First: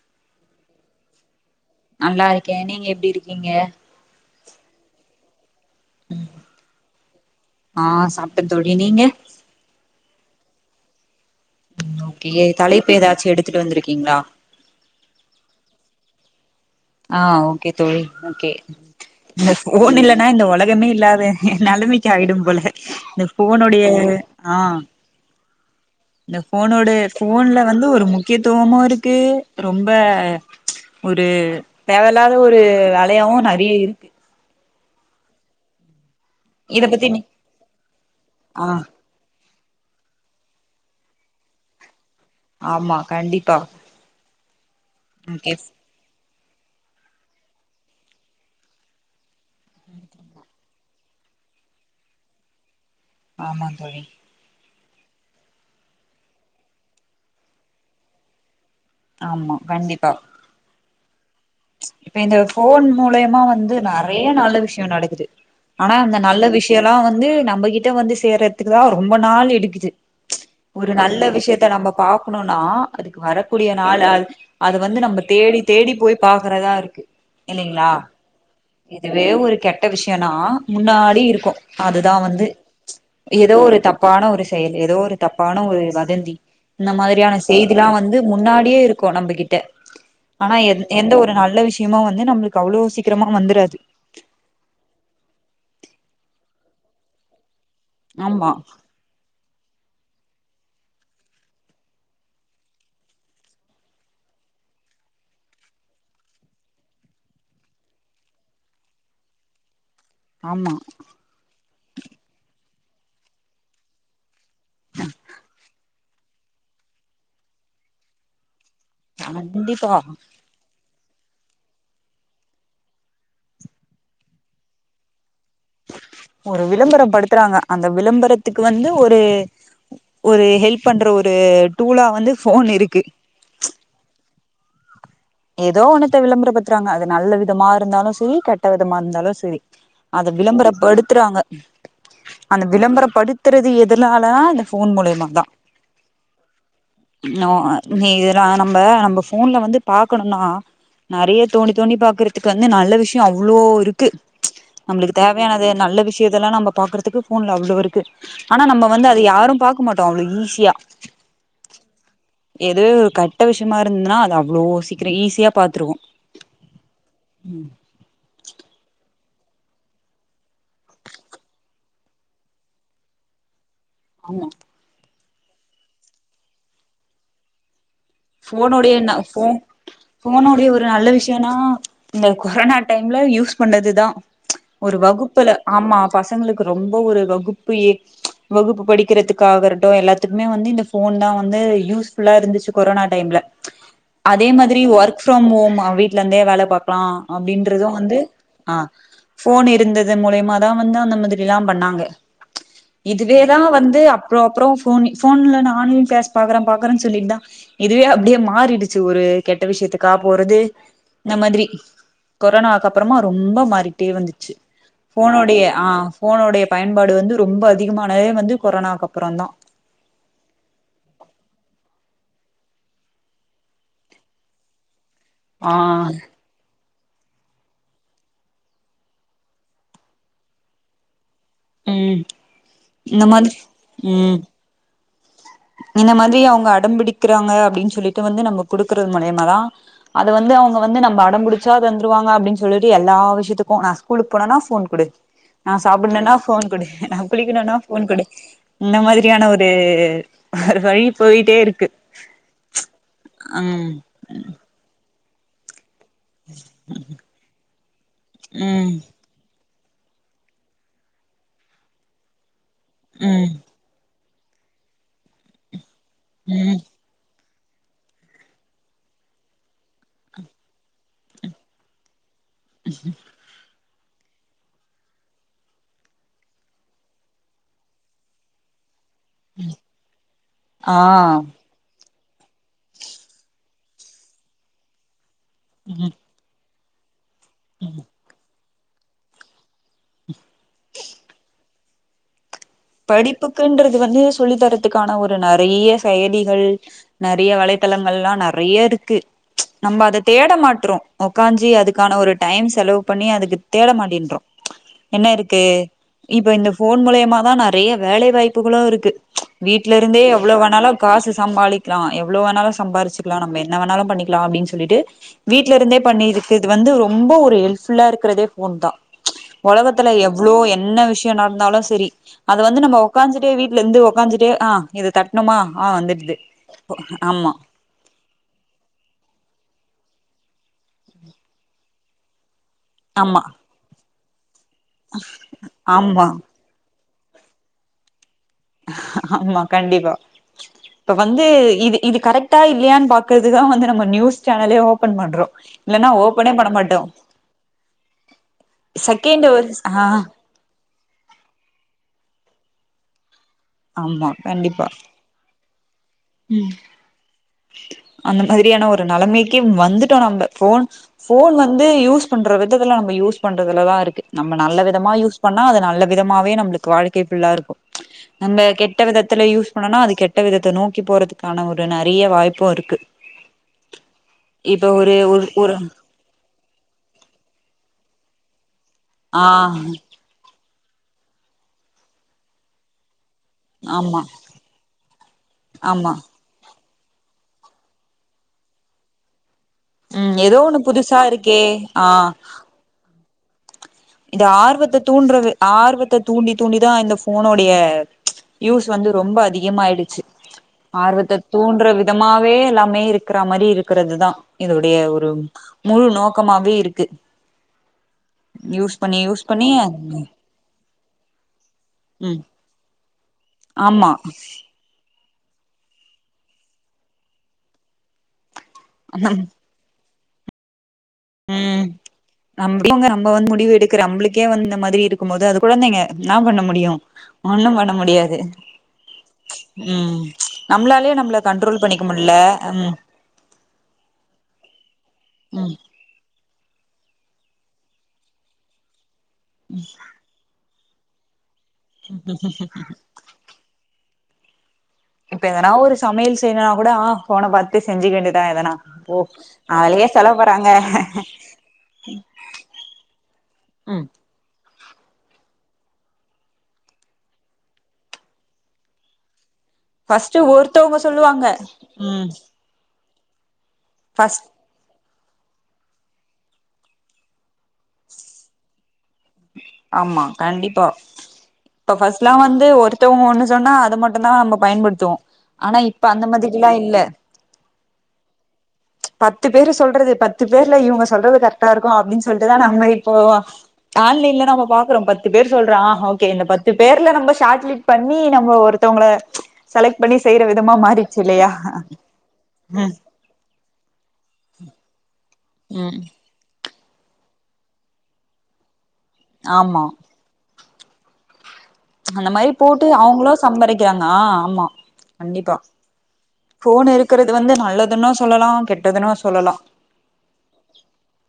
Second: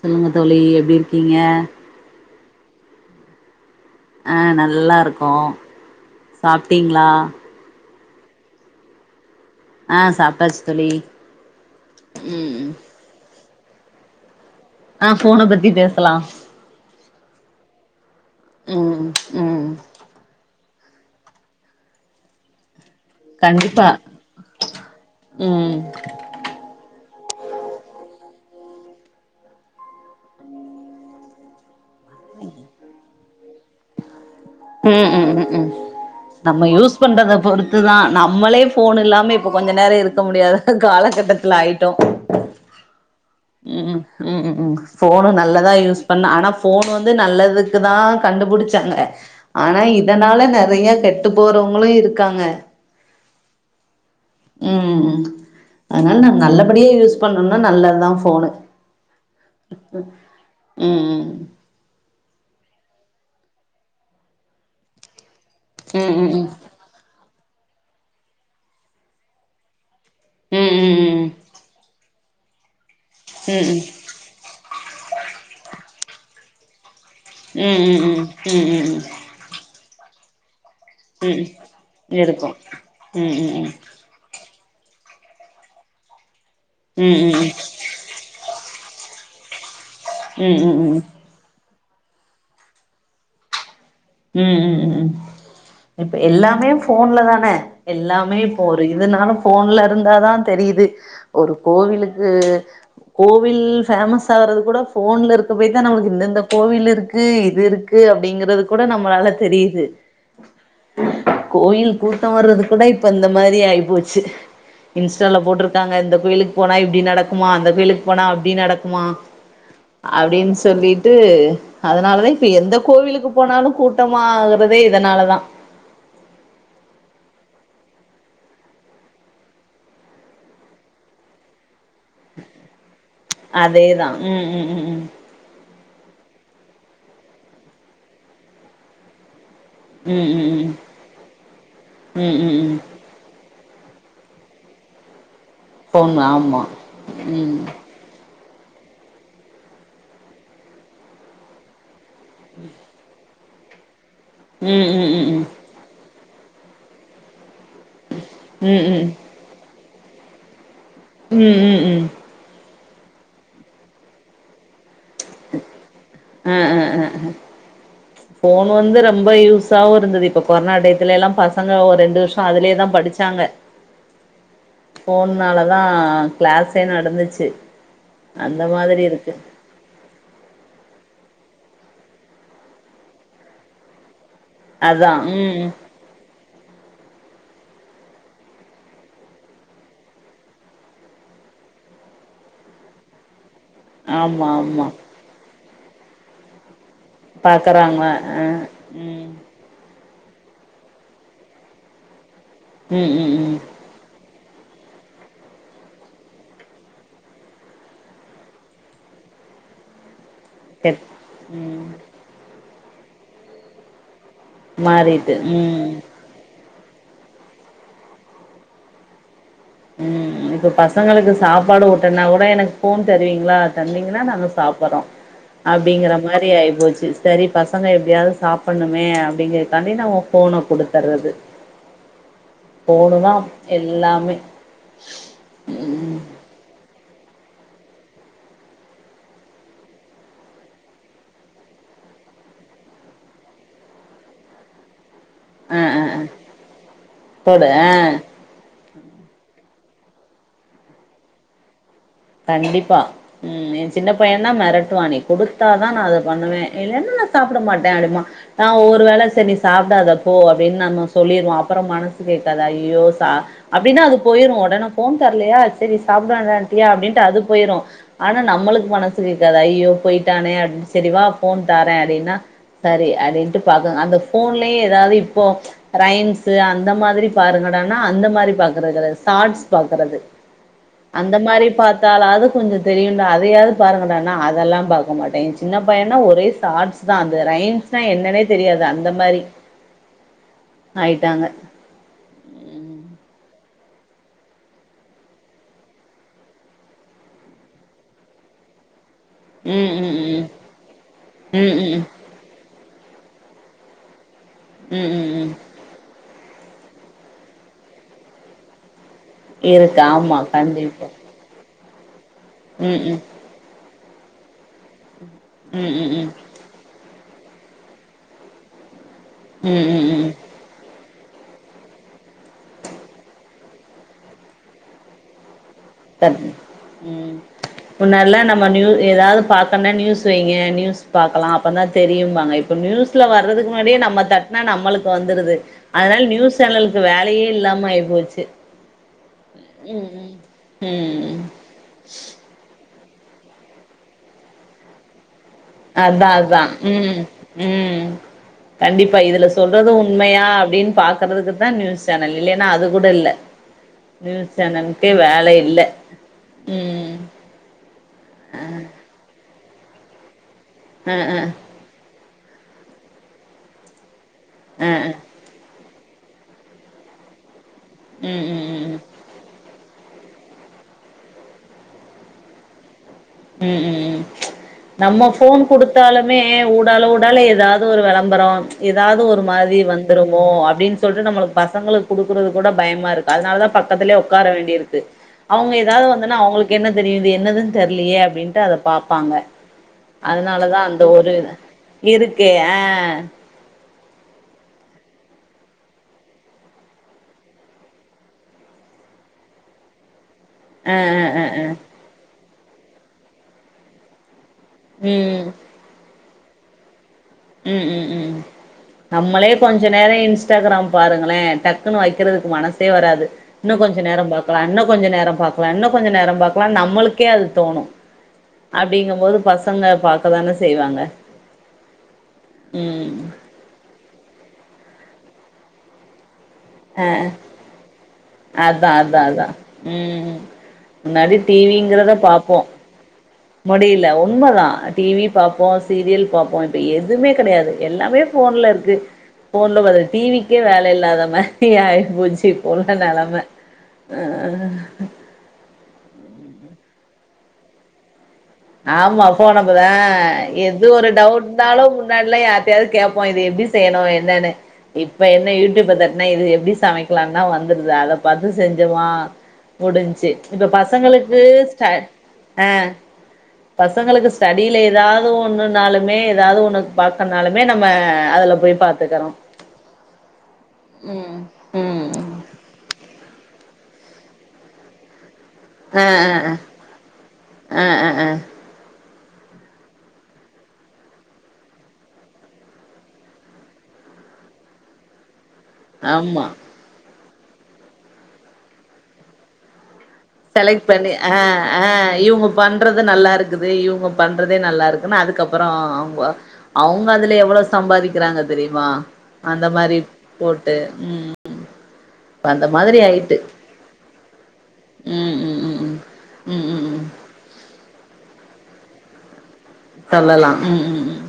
சொல்லுங்க தோளி எப்படி இருக்கீங்க நல்லா இருக்கேன் நீங்க எப்படி இருக்கீங்க ஆ நல்லா இருக்கும் சாப்ட்டீங்களா சாப்ட தோழி நீங்க ஆ சாப்ட்டாச்சு தோழி ஓகே ம் தலைப்ப ஏதாச்சு எடுத்து த்துட்டு வந்திருக்கீங்களா ஆ போனை பத்தி பேசலா ஆ ஓகே தோழி ஓகே ம் இந்த ம் போன் இல்லன்னா இந்த உலக மே இல்லாத நிலமைக்கு ஆகிடும் போல இந்த போனுடைய கண்டிப்பா ஆ ம் இந்த போனோட போன்ல வந்து ஒரு முக்கியத்துவமா இருக்கு ரொம்ப ஒரு தேவையில்லாத ஒரு ழையாவும் நிறைய இருக்கு ம் ம் ம் ம் நம்ம இத யூஸ் பத்தி நீ பண்றத பொறுத்து தான் நம்மளே ஆ போன் இல்லாமே இப்ப கொஞ்ச நேரம் இருக்க முடியாது காலகட்டத்துல ஆயிட்டொ ஆமா கண்டிப்பா ம் ம் ம் ஃபோனு ஓகே நல்லதான் யூஸ் பண்ண ஆனா போன் வந்து நல்லதுக்குதான் கண்டுபுடிச்சாங்க ஆனா இதனால நறைய கெட்டு போறவங்களும் இருக்காங்க ஆமா தோழி ம் ம் அதனால நான் நல்லபடியே யூஸ் பண்ணும்னா நல்லதுதான் போனு ஆமா கண்டிப்பா ம் ம் இப்ப இந்த போன் மூலயமா வந்து நிறைய நல்ல விஷய நடக்குது ஆனா ம் அந்த ம் நல்ல ம் விஷயம்ல்லாம் வந்து ந நம்மகிட்ட வந்து சேர்றதுக்கு தான் ரொம்ப நாள் எடுக்குச்சு ம் ஒரு நல்ல ம் விஷயத்த நம்ம பா கொணுணா அதுக்கு ம் ம் வரக்கூடிய ம் நாள் அது வந்து நம்ம தேடி தேடி போய் பார்க்கறதா இருக்கு ம் இல்லைங்களா ம் ம் ம் இதுவே ஒரு கெட் ட விஷயனா முன்னாடி ம் ம் இருக்கோ அதுதா வந்து இருக்கும் ம் ஏதோ ம் ம் ஒரு தப்பான ஒரு செயல் ஏதோ ஒரு தப்பான ஒரு வதந்தி இந்த ம் ம் ம் மாதிரியான செய்திலா வந்து முன்னாடியே இருக்கோ நம்மகிட்ட ம் ஆனா எ ம் ம் எந்த ஒரு நல்ல விஷயம் முக்கியமா வந்து நம்மளுக்கு அவ்ளோ சீக்கிரமா வந்து து ம் ம் ம் இப்ப எல்லாமே போன்ல தான எல்லாமே ஆமா போ இதுனால போன்ல இருந்தா தா தெரியிது ஒரு கோவிலுக்கு கோவில் பேமஸ் ஆகுறது கூட போன்ல இருக்க போய் தா நம்மளுக்கு இந்தந்த கோவில் இருக்கு இது இருக்கு அப்டிங்கறதுக்கு கூட நம்மளால தெரியிது ஆமா கோயில் கூட்டம் வர்றது கூட இப்ப இந்த மாரி ஆயி போச்சி இன்ஸ்டால போட்ருக்காங்க இந்த கோயிலுக்கு போனா இப்டி நடக்குமா அந்த கோயிலுக்கு போனா அப்டி நடக்குமா கண்டிப்பா மா அப்டின்னு சொல்லி அதனாலதா இப்ப எந்த கோவிலுக்கு போனாலு கூட்டமாகறதே இதனாலதா ஒரு விளம்பரப்படுத்துறாங்க அந்த விளம்பரத்துக்கு வந்து ஒரு ஒரு ஹெல்ப் பண்ற ஒரு டூலா வந்து போன் இருக்கு அதேதா ம் ம் ம் ம் ஏதோ ஒன்னத்த விளம்பர பத்துறாங்க அது நல்ல விதமா இருந்தாலு செரி கெட்ட விதமா இருந்தாலு செரி ம் ம் அத ம் விளம்பரப்படுத்துறாங்க ம் ம் அந்த ம் விளம்பரப்படு றது எதனால இந்த ஃபோன் மூலயமா தா போண் ஆமா ம் நா நம்ம நம்ம போன்ல வந்து பாக்கணும்னா நறைய தோண்டி தோண்டி பாக் க்குந்து நல்ல விஷயோ அவ அவ்ளோ இருக்கு ம் ம் ம் நம்மளுக்கு ம் தேவையானது நல்ல விஷ இதேல்லா நம்ம பார்க்கறக்கு போன்ல அவ் இருக்கு ஆனா ம் நம்ம வந்து அத யாரு பாக் இருக்க மாட்டோ அவ்ளோ ஈஸியா ம் ம் ம் எதுவே ஒரு கட்ட விஷயமா இருந்ததுன்னா அது அவ்வளோ கிரை ஈஸியா பாத்துருவோம் ம் போன் வந்து ரொம்ப யூஸாவும் இருந்தது இப்ப கொரோனா டையத்துல எல்லாம் பசங்க ஒரு ரெண்டு வருஷோ அதுலயே தான் படிச்சாங்க ஆமா போனனால தான் கிளாஸே நடந்துச்சு அந்த போனுடைய மாதிரி ந இருக்கு போன் போனுடைய ஒரு நல்ல விஷ் னா இந்த கொரோனா டைம்ல யூஸ் பண்ணது தான் ஒரு அதா வகுப்புல ம் ஆமா பசங்களுக்கு ரொம்ப ஒரு வகுப்பு எ வகுப்பு படிக்கிறதுக்கு ஆகரட்டும் எல்லாத்துக்குமே வந்து இந்த போன் தான் வந்து யூஸ் ஃபுல்லா இருந்துச்சு கொரோனா டைம்ல ஆமா அதே மாதிரி ஆமா ஒர்க் ஃப்ரம் ஹோம் அவ வீட்லந்தே வேல பாப் றான் அப்படின்றதும் வந்து ஆ ம் போன் இருந்தது இதன் மூலியமா தான் வந்து அந்த மாதிரி எல்லாம் பண்ணாங்க ம் ம் இதுவே ம் தான் வந்து அப் அப்றோ அப்றோ போன் போன்ல நான் ஆன்லைன் கிளாஸ் பாக்குறேன் பாக்குறேன்னு சொல்லிட்டு தா இதுவே அப்படியே மாறிடுச்சு ஒரு கெட்ட விஷயத்துக்காப் போறது கெட் இந்த மாதிரி ம் கொரோனா அப்பறமா ரொம்ப மாறிட்டே வந்துட்டு மாறிட்டு போனுடைய ஆ ம் போனுடைய பயன்பாடு வந்து ரொம்ப அதிகமானதே வந்து கொரோனாக்கு அப்புறோ தா ம் இப்ப பசங்களுக்கு சாப்பாடு ஊட்டன்னா கூட எனக்கு போன் தருவீங்களா தந்தீங்கன்னா நாங்க சாப்றோம் ஆ அப்படிங்கற மாதிரி ஆயி போச்சு செரி பசங்க எப்படியாவது சாப்ட்ணுமே அப்படிங்கறக்காண்டி நம்ம போனை குடுத்தர்றது ம் ஃபோனு இந்த தா மாதிரி எல்லாமே ம் இந்த மாதிரி அவங்க அடம்பிடிக் க்கறாங்க அப்படின்னு சொல்லிட்டு வந்து நம்ம குடுக்குறது முலியமா தான் அது வந்து அவங்க வந்து நம்ம அடம்புடிச்சா தந்துருவாங்க அப்படின்னு சொல்லிட்டு எல்லா விஷயத்துக்கும் நான் ஸ்கூலுக்கு போனுனா போன் குடு நா ஆ ஆ ஆ சாப்படனுன்னா போன் குடு நா போடு குளிக்கணுன்னா போன் ஆ குடு இந்த மாதிரியான ஒரு ஒரு வழி போயிட்டே இருக்கு கண்டிப்பா ம் என் சின்ன பையன்தா மெரட்டு வானே குடுத்தா நானு அத பண்ணுவேன் இல்லன்னா நா சாப்பட மாட்டேன் அப்படிம்பான் நான் ம் ஒரு வேள செரி சாப்படாத போ அப்படின்னு நாம சொல்லிடுவோம் அப்புறோ மனசு கேட்காதா அவிங் யோசா ம் அப்படின்னா அது போயிரும் உடனே போன் தரலையா சரி சாப்ட ம் வேண்டாட்டியா அப்பிடினு அது போயிரு ஆனா நம்மளுக்கு மனசு கேக்காது ஐயயோ போய்ட்டானே அப்டினு சரிவா ஃபோன் தரே அப்டின்னா சரி அதென்ட்டு பாங்க அந்த ஃபோன்லய எதாது இப்போ ரைம்ஸ் அந்த மாதிரி பாருங்கடான அந்த மாரி பாக்கறது கெட டாஸ் பாக்கறது ஆ அந்த மாரி பா த்தாலாவது உங்களுக்கு தெரியுதா அதையாவது பாருங்களேனா அதெல்லா பாக்க மாட்டே சின்ன ம் பையனா ஒரே சாஸ் தா அந்த ரைன்ஸ்லா என்னனே தெரியாது அந்த மாரி ஆயிட்டாங்க இது வந்து சொல்லி தரதுக்கான ஒரு நெறைய செயலிகள் நெறைய வலைத்தளங்கள்ல்லா நெறையருக்கு ம் நம்ம ம் அத ம் தேட மாட்றோ உக்காஞ்சி ம் ம் அதுக்கான ஒரு டைம் செலவு பண்ணி அதுக்கு தேட மாட்டின்றோ ம் என்ன ம் ம் இருக்கு இப்ப இந்த போன் மூலிமா தா நா நறைய வேலை வாய்ப்புகளு இருக்கு வீட்ல இருக்கு இருந்தே ஆமா எவ்ள வேணாலு கண்டிப்பா காசு சம்பாளி கிலா எ எவ்ளோ வேணாலு ம் ம் சம்பாரிச்சிகலா நம்ம என்ன வேணாலு பண்ணிக்லா அப்டின் சொல்லிட்டு வீட்ல ம் இருந்தே ம் ம் பண்ணிருக்கு இது வந்து ரொ ரொம்ப ஒரு ஹெல்ப் ஃபுல்லா இருக்றதே ஃபோன்தா ம் ம் ஒலகத்துல ம் எவ்ளோ என்ன விஷ கே நடந்தாலு செரி அது வந்து நம்ம உக்காஞ்சிட்டே வீட்ல இருந்து உக்காஞ்சிட்டே ஆ இது தட்ணுமா ம் முன்னல்லா நம்ம நியூ ஏதாது பாக்கன்னா நியூஸ் சோ இங்க நியூஸ் பாக்கலா அப்பந்தா தெரியிம்பாங்க இ ஒரு நியூஸ்ல ஆமா வர்துக்கு முன்னாடியே நம்ம தட் நம்மளுக்கு வந்துருது அதனால ஆமா நியூஸ் சேனல் இது வேலயே இல்லாமாய் போச்சு ஆமா கண்டிப்பா இப்ப ம் வந்து இது இது கரெக்டா இல்லையான் பாக் ப்ப இதுதா வந்து நம்ம நியூஸ் சேனலே ஓபன் பண்றோ இல்லன்னா அத் தா அத் ஓபனே தா பண்ண மாட்டோ ம் ம் கண்டிப்பா செகண்ட் இதுல ஒரு சொல்றது ஆ உண்மையா அப்படின் பாக்குறதுக்கு தா நியூஸ் சேனல் இல்லைன்னா அது கூடல்ல ஆமா கண்டிப்பா இல்ல ம் அந்த மாரியான ஒரு நெலமைக் கிம் வந்துட்டோ நம்ம ஃபோன் ஆ ஆ ஃபோன் வந்து யூஸ் பண்ற விததெல்லா நம்ம யூஸ் பண்றதுலதா இருக்கு நம்ம நல்ல ஆ விதமா ஆ யூஸ் பண்ணா அது நல்ல விதமாவே நம்ளுக் வாழ்க்கை ஃபுல்லா இருக்கும் ம் நம்ம ம் ம் ம் கெட்ட விதத்ல யூஷ் னனா அது கெட்ட விதத்த நோக்கி போறதுக்கான ஒரு நெறயா வாய்ப்பும் இருக்கு ம் ம் ம் இப்ப ஒரு நம்ம ஒரு ஃபோன் ஒரு கொடுத்தாலுமே ஊடால ஊடால ஏதாவது ஒரு வெளப் ந்தறோன் ஏதாது ஒரு ஆ மாரி வந்துருமோ அக் அப்டின்னு சொல்ட்டு நம்மளுக்கு பசங்களுக்கு கொடுக்றது கூட பயமா இருக் அதனாலதா பக்கத்லே ஆமா உட்கார வேண்டி இருக்கு அவங்க ஏதாவது ஆமா வந்துன்னா அவ்ங்ளுக் என்ன தெரிது என்னதுன்னு தெர் இல்லயே அப்டின்ட்டு அத பாப்பாங்க ம் ஏதோ ஒண்ணு அதனாலதா அந்த புதுசா ஒரு இருக்கே இருக்கு ஆ இந்த ஆர்வத்த தூண்றது ஆர்வத்த தூண்டி தூண்டிதா இந்த ஃபோனோடய யூஸ் வந்து ரொம்ப அதிகமய்டுச்சு ஆ ஆர்வத்த ஆ ஆ ஆ தூண்ற விதமா வே எல்லா மே இருக்ற மாரி இருக்றதுதா இதுடைய ஒரு முழு நோக் க்கமாவே இருக் ம் ம் ம் ம் நம்மளே யூஸ் பண்ணி கொஞ்ச நேர இன்ஸ்டாகிராம் பாருங்களே டக்குன்னு ம் வைக்கிறதுக்கு மனசே வராது இன்னு கொஞ்சோ ஆமா நேரம் பாக்கலா இன்னு கொஞ்ச நேரம் பாக்கலா இன்னு கொஞ்ச நேரம் பார்கக்கலா நம்மளுக்கே அது தோணு அப்டிங்கும்போது பசங்க பாக் க்கதானே செய்வாங்க ம் நம் ம் நம்ம வந்து முடிவு எடுக்குற நம்மளுக்கே வந் இந்த மாதிரி இருக்கும்போது அது குழந்தைங்க நா பண்ண முடியு ஆ ஒண்ணு பண்ண முடியாது அதா அதா அதா ம் நம்மளாலே முன்னாடி நம்மள கண்ட்ரோல் பண்ணிக்க முட்ல ம் முடில உண்மதா டிவி பாப்போ ம் சீரியல் பாப் இப்ப எதுமே கெடயாது எல்லாமே போன்ல இருக்கு போன்ல வரு டிவிக்கே வேல இல்லாதம்ம டியாய் போச்சி ஒங்க நெலம அ இப்ப எதனா ஒரு சமையல் செய்யனா கூட ஆ போன பாத்து செஞ்சிக்க வேண்டி ஆமா போனப்பதா பண்றாங்க எது ஒரு டவுட் ந்தாலு முன்னாடில்லா யார்டயாவது கேட்போ இது எப்டி செய்யணு என்னன்னு இப்ப என்ன யூடியூப் தட்னா இது எப்டி சமைக்கலா தா வந்துருது அதை பாத்து செஞ்சுருவா முடிஞ்ச்சு ஃபர்ஸ்ட் இப்ப ஒருத்தவங்க பசங்களுக்கு சொல்லுவாங்க ஸ்ட ம் அ பசங்களுக்கு ஃபர்ஸ்ட் ஸ்டடியில எதா எதோ ஒண்ணுன்னாலுமே ஏதாது ஒண்ணுக்கு பாக்கனாலுமே நம்ம அதுல போய் பாத்துக்கறோ ஆமா கண்டிப்பா ம் இப்ப ம் ஃபஸ்ட்லா வந்து ஒரு த்தவங்க ஒன்னு சொன்னா அத மட்டுதா நம்ம பயன்படுத்துவோ ஆனா இப்ப ஆ அந்த ஆ மாதிரில்லா இல்ல ஆ ஆ ஆ பத்து பேரு சொல்றது பத்து பேர்ல இவங்க சொல்றது கரெக்டா இருக்கு அப்டின்னு சொல்ட்டுதா நம்ம இப்போ ஆன்லைன்ல நம்ப பாக்றோ பத்து பேரு சொல்ற ஆ ஓகே இந்த ஆமா பத்து பேர்ல நம்ப சாட்லிட் பண்ணி நம்ம ஒருத்தவலங்க செலக்ட் பண்ணி செய்யற விதமா செலக்ட் பண்ணி மாறிச்சு ஆ இல்லையா ஆ இவுங்க ம் பண்றது நல்லா இருக்குது இவுங்க பண்றதே நல்லா இருக்குன்னு அதுக்கப் அப்பறோ ம் அவுங்க அவுங்க அதுல எவ்வளவு சம்பாதிக்கிறாங்க தெரிமா அந்த ஆமா மாறி போட் டு ம் அந்த இப்ப மாறி போட்டு மாதிரி அவுங்களு ஆயிட்டு சம்பதிக்கிறாங்க ஆமா ம் கண்டிப்பா ம் ம் ம் ம் ம் ஃபோன் ம் இருக்கறது வந்து நல்லது துனு சொல்லலா கெட்டதுன்னு சொல்லலா சொல்லலா ம் ம் ம்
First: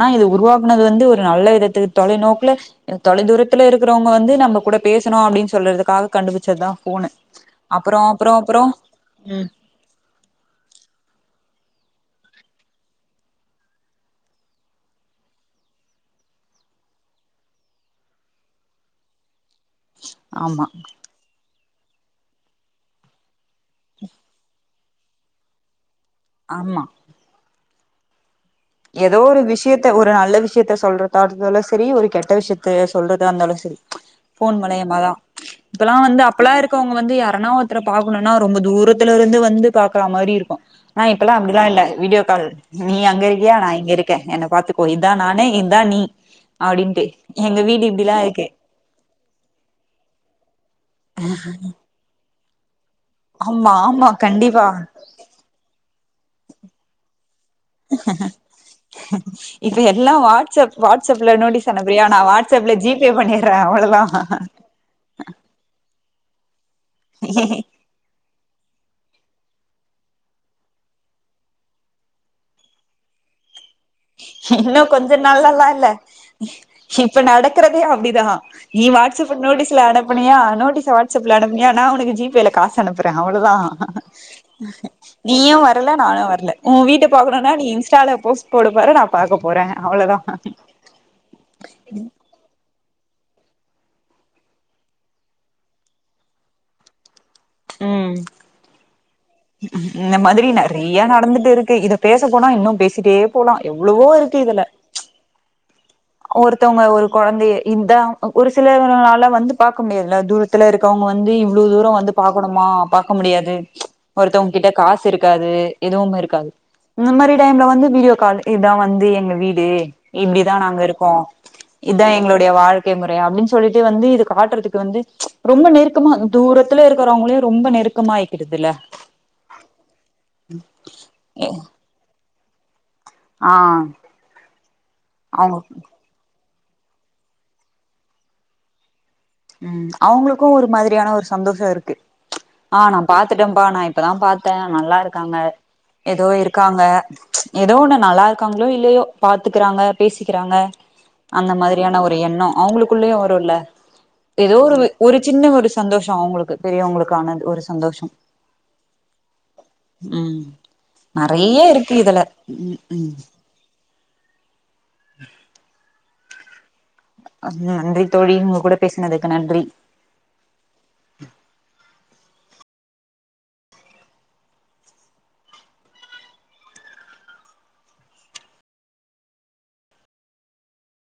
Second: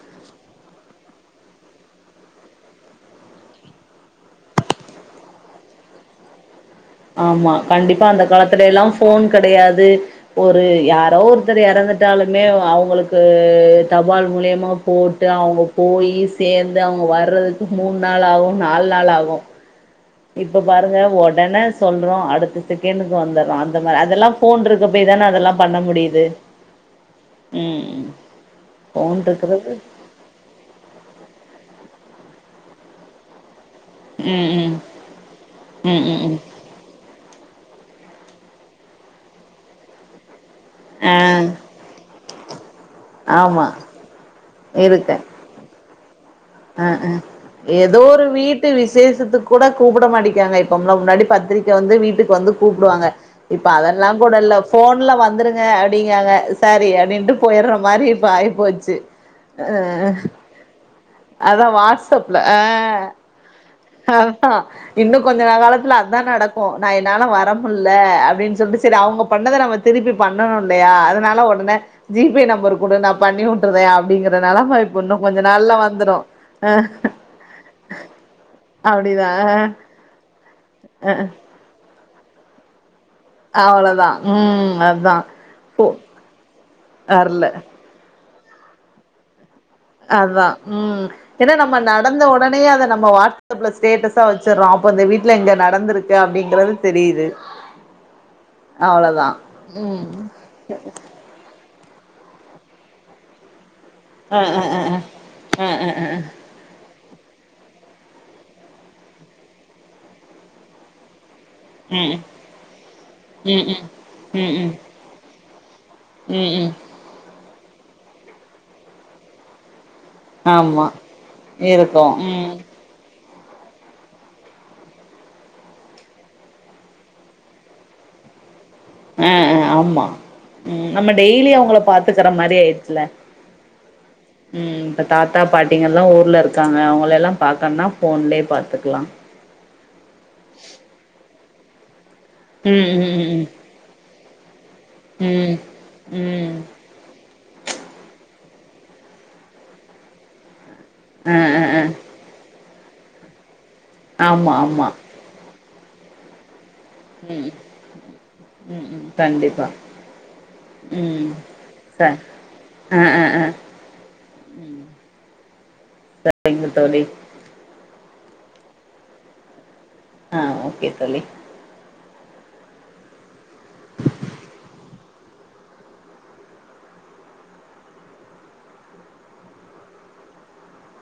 ஆ இது உருவாக்குனது வந்து ஒரு நல்ல விதத்துக்கு தொலைநோக்குல தொலை தூரத்துல இருக்கிறவங்க வந்து நம்ம கூட பேசணு அப்டின்னு சொல்றதுக்காக கண்டுபிச்சது தா ஆமா கண்டிப்பா அந்த காலத்துல எல்லா ஃபோன் ம் கெடையாது ஒரு யாரோ ஒரு ஒருத்தர் எறந்துட்டாலுமே அவுங்களுக்கு தபால் மூலியமா போட்டு அவுங்க போயி சேந்து அவுங்க வர்றதுக்கு மூண் நாள் ஆகு நால் நாள் ஆகு இப்ப ஆமா பாருங்க ஒடனே சொல்றோ அடுத்த செகண்டுகு வந்தர் அந்த மாரி அதெல்லா ஃபோன் இருக் இருக்க போய் தான அதெல்லா பண்ண முடியு ஆமா ம் ஃபோன் ஏதோ ஒரு இருக்குறது விஷ்யத்த ஒரு நல்ல விஷ்யத்த சொல்றததால செரி ஒரு கெட்ட விஷ்யத்த சொல்றதா இருந்தாலு செரி ம் ஃபோன் ம் மூலியமாதா இப்பெல்லா ம் ம் வந்து ம் அப்பெல்லா இருகவங்க வந்து யாரு தெனோ ஒருத்தர பாக்னுனா ரொம்ப தூரத்ல இருந்து வந்து பாக்ற மாரி இருக்கு நா ஆ இப்பெல்லா அப்டில்லா இல்ல வீடியோ கால் நீயா யா ஆமா இங்க இருகே என்ன பாத்துகோ இதா இருக்கே நானு இதா நீ அ அப்டின்ட்டு அ எங்க வீடு ஏதோ இப்டிலா ஒரு இருக்கு வீட்டு விசேஷத்து கூட கூப்ட மாட்டிங்காங்க உங்க முன்னாடி பத்ரிக்க வந்து வீட்டுக்கு வந்து ப்படுவாங்க இப்ப ஆமா ஆமா அதெல்லா கூட இல்ல கண்டிப்பா போன்ல வந்துருங்க அப்டிங்காங்க செரி அப்டின்ட்டு போய்ற மாரி இப்ப ஆயிபோச்சு அ இப்ப எல்லா வாட்ஸ்அப் வாட்ஸ்அப்ல அதா நோட்டீஸ் அனுப்புறியா நா வாட்ஸப்ல அ வாட்ஸ்அப்ல ஜி பே பண்ணிடுறே ஆ அவ்ளோதா இன்னு கொஞ்சோ நாள் காலத்துல அத்தா நடக்கு நா என்னால வரமுட்ல்ல அப்டின்னு சொல்ட்டு செரி அவ்ங்க பண்ணத நம்ம திருப்பி பண்ணணு இல்லயா அதனால ஒடனே ஜிபே நம்பர் குடு நா பண்ணி ட்டுறே அப்டிங்றனால ஆ இப்ப இன்னு கொஞ்ச நாள்ல வந் இப்ப நடக்றதே அப்டிதா நீ அப்டிதா வாட்ஸப் நோட்டீஸ்ல அனுப்புனியா நோட்டிச வாட்ஸப்ல அனுப்னியா நா நா ஒனக்கு ஜிபேல காஸ் அனுப்புற அவ்வோதா அவ்ளோதா ம் அதா நீயு போ வரல நானு வரல ஓ வீட்ட வர்ல பாக்னுனா நீ இன்ஸ்டால போஸ்ட் போடபோற நா பாக்க போறே அவ்ளோதா அதா ம் ஏன்னா நம்ம நடந்த ஒடனேயெ அத நம் நம்ம வாட்ஸப்ல ஸ்டேட்டஸா வச்றோ அப்ப இந்த வீட்ல எங்க நடந்ருக்கு அப்டிங்றது தெரியுது ம் அவ்ளோதா ம் இந்த மாதிரி நெறையா நடந்திட்டு இருக்கு இத பேச போனா இன்னு பேசிட்டே போலா எவ்ளவோ இருக்கு அ அ இதுல அ ப்ச் அ அ அ அ ஒருத்தவங்க ஒரு கொழந்தைய இந்த ஒரு சிலரனால வந்து பாக்க முடியறதில்ல தூரத்துல இருக்கவங்க வந்து இ்வ்ளோ தூரோ ம் வந்து பாக்கணுமா பாக்க முடியாது ம் ம் ப்ச் ம் ம் ஒருத்தவங்ககிட்ட காசு இருக்காது எதுவுமே ம் இருக்காது ம் இந்த மாரி நைட் டைம்ல வந்து வீடியோ கால் இதான் வந்து எங்க வீடு இப்படிதா நாங்க ஆமா இருக் கோ இருக்கு இதான் எங்களுடைய ம் வாழ்க்கை முறை அப்டின் சொல்லிட்டு வந்து இது காட்டறதுக்கு வந்து ப்ச் ரொம்ப நெருக்கமா தூரத்துல இருக்கறவங்களயு ரொம்ப நெருக்கமா ஆய்க்கிறதில்ல ஏ‌ ஏ ஆமா ம் நம்ம டெய்லி அவுங்கள பாத்துக்கிற மாரி டே துல ஆ இப்ப தாத்தா அவங்க பாட்டிங்க எல்லா ஊர்ல இரு இருக்காங்க அவுங்கள எல்லா பாக்கணுனா போன்லயே பாத்துக்கலா ம் அவுங்களுக்கு ஒரு மாதிரியான ஒரு சந்தோஷோ இருக்கு ப்ச் ஆ ம் நா ம் ம் பாத்துட்டன்ப்பா நா இப்பதான் பாத்து த்த நல்லா இருக்காங்க ம் ம் எதோ ம் இருக்காங்க ப்ச் எதோ ஒண்ணு நல்லா இருக்காங்களோ இல்லையோ பாத்துகிறாங்க பேசிக்கிறாங்க ஆ அந்த ஆ ஆ மாதிரியான ஒரு எண்ணோ அவுங்களு குள்ளயு ஒருல்ல ஆமா எதோ ஒரு ஆமா ஒரு சின்ன ஒரு சந்தோஷோ அவுங்களுக்கு பெரியவங்களுக்கான ம் ஒரு சந்தோஷோ ம் ம் கண்டிப்பா உம் ம் நெறய இருக்கு ச இதுல ஆ ம்ஹும் ஆ ஆ சரிங்க தோழி நன்றி தோழி உங்க கூட பேசினதுக்கு நன்றி ஆ ஓகே தோழி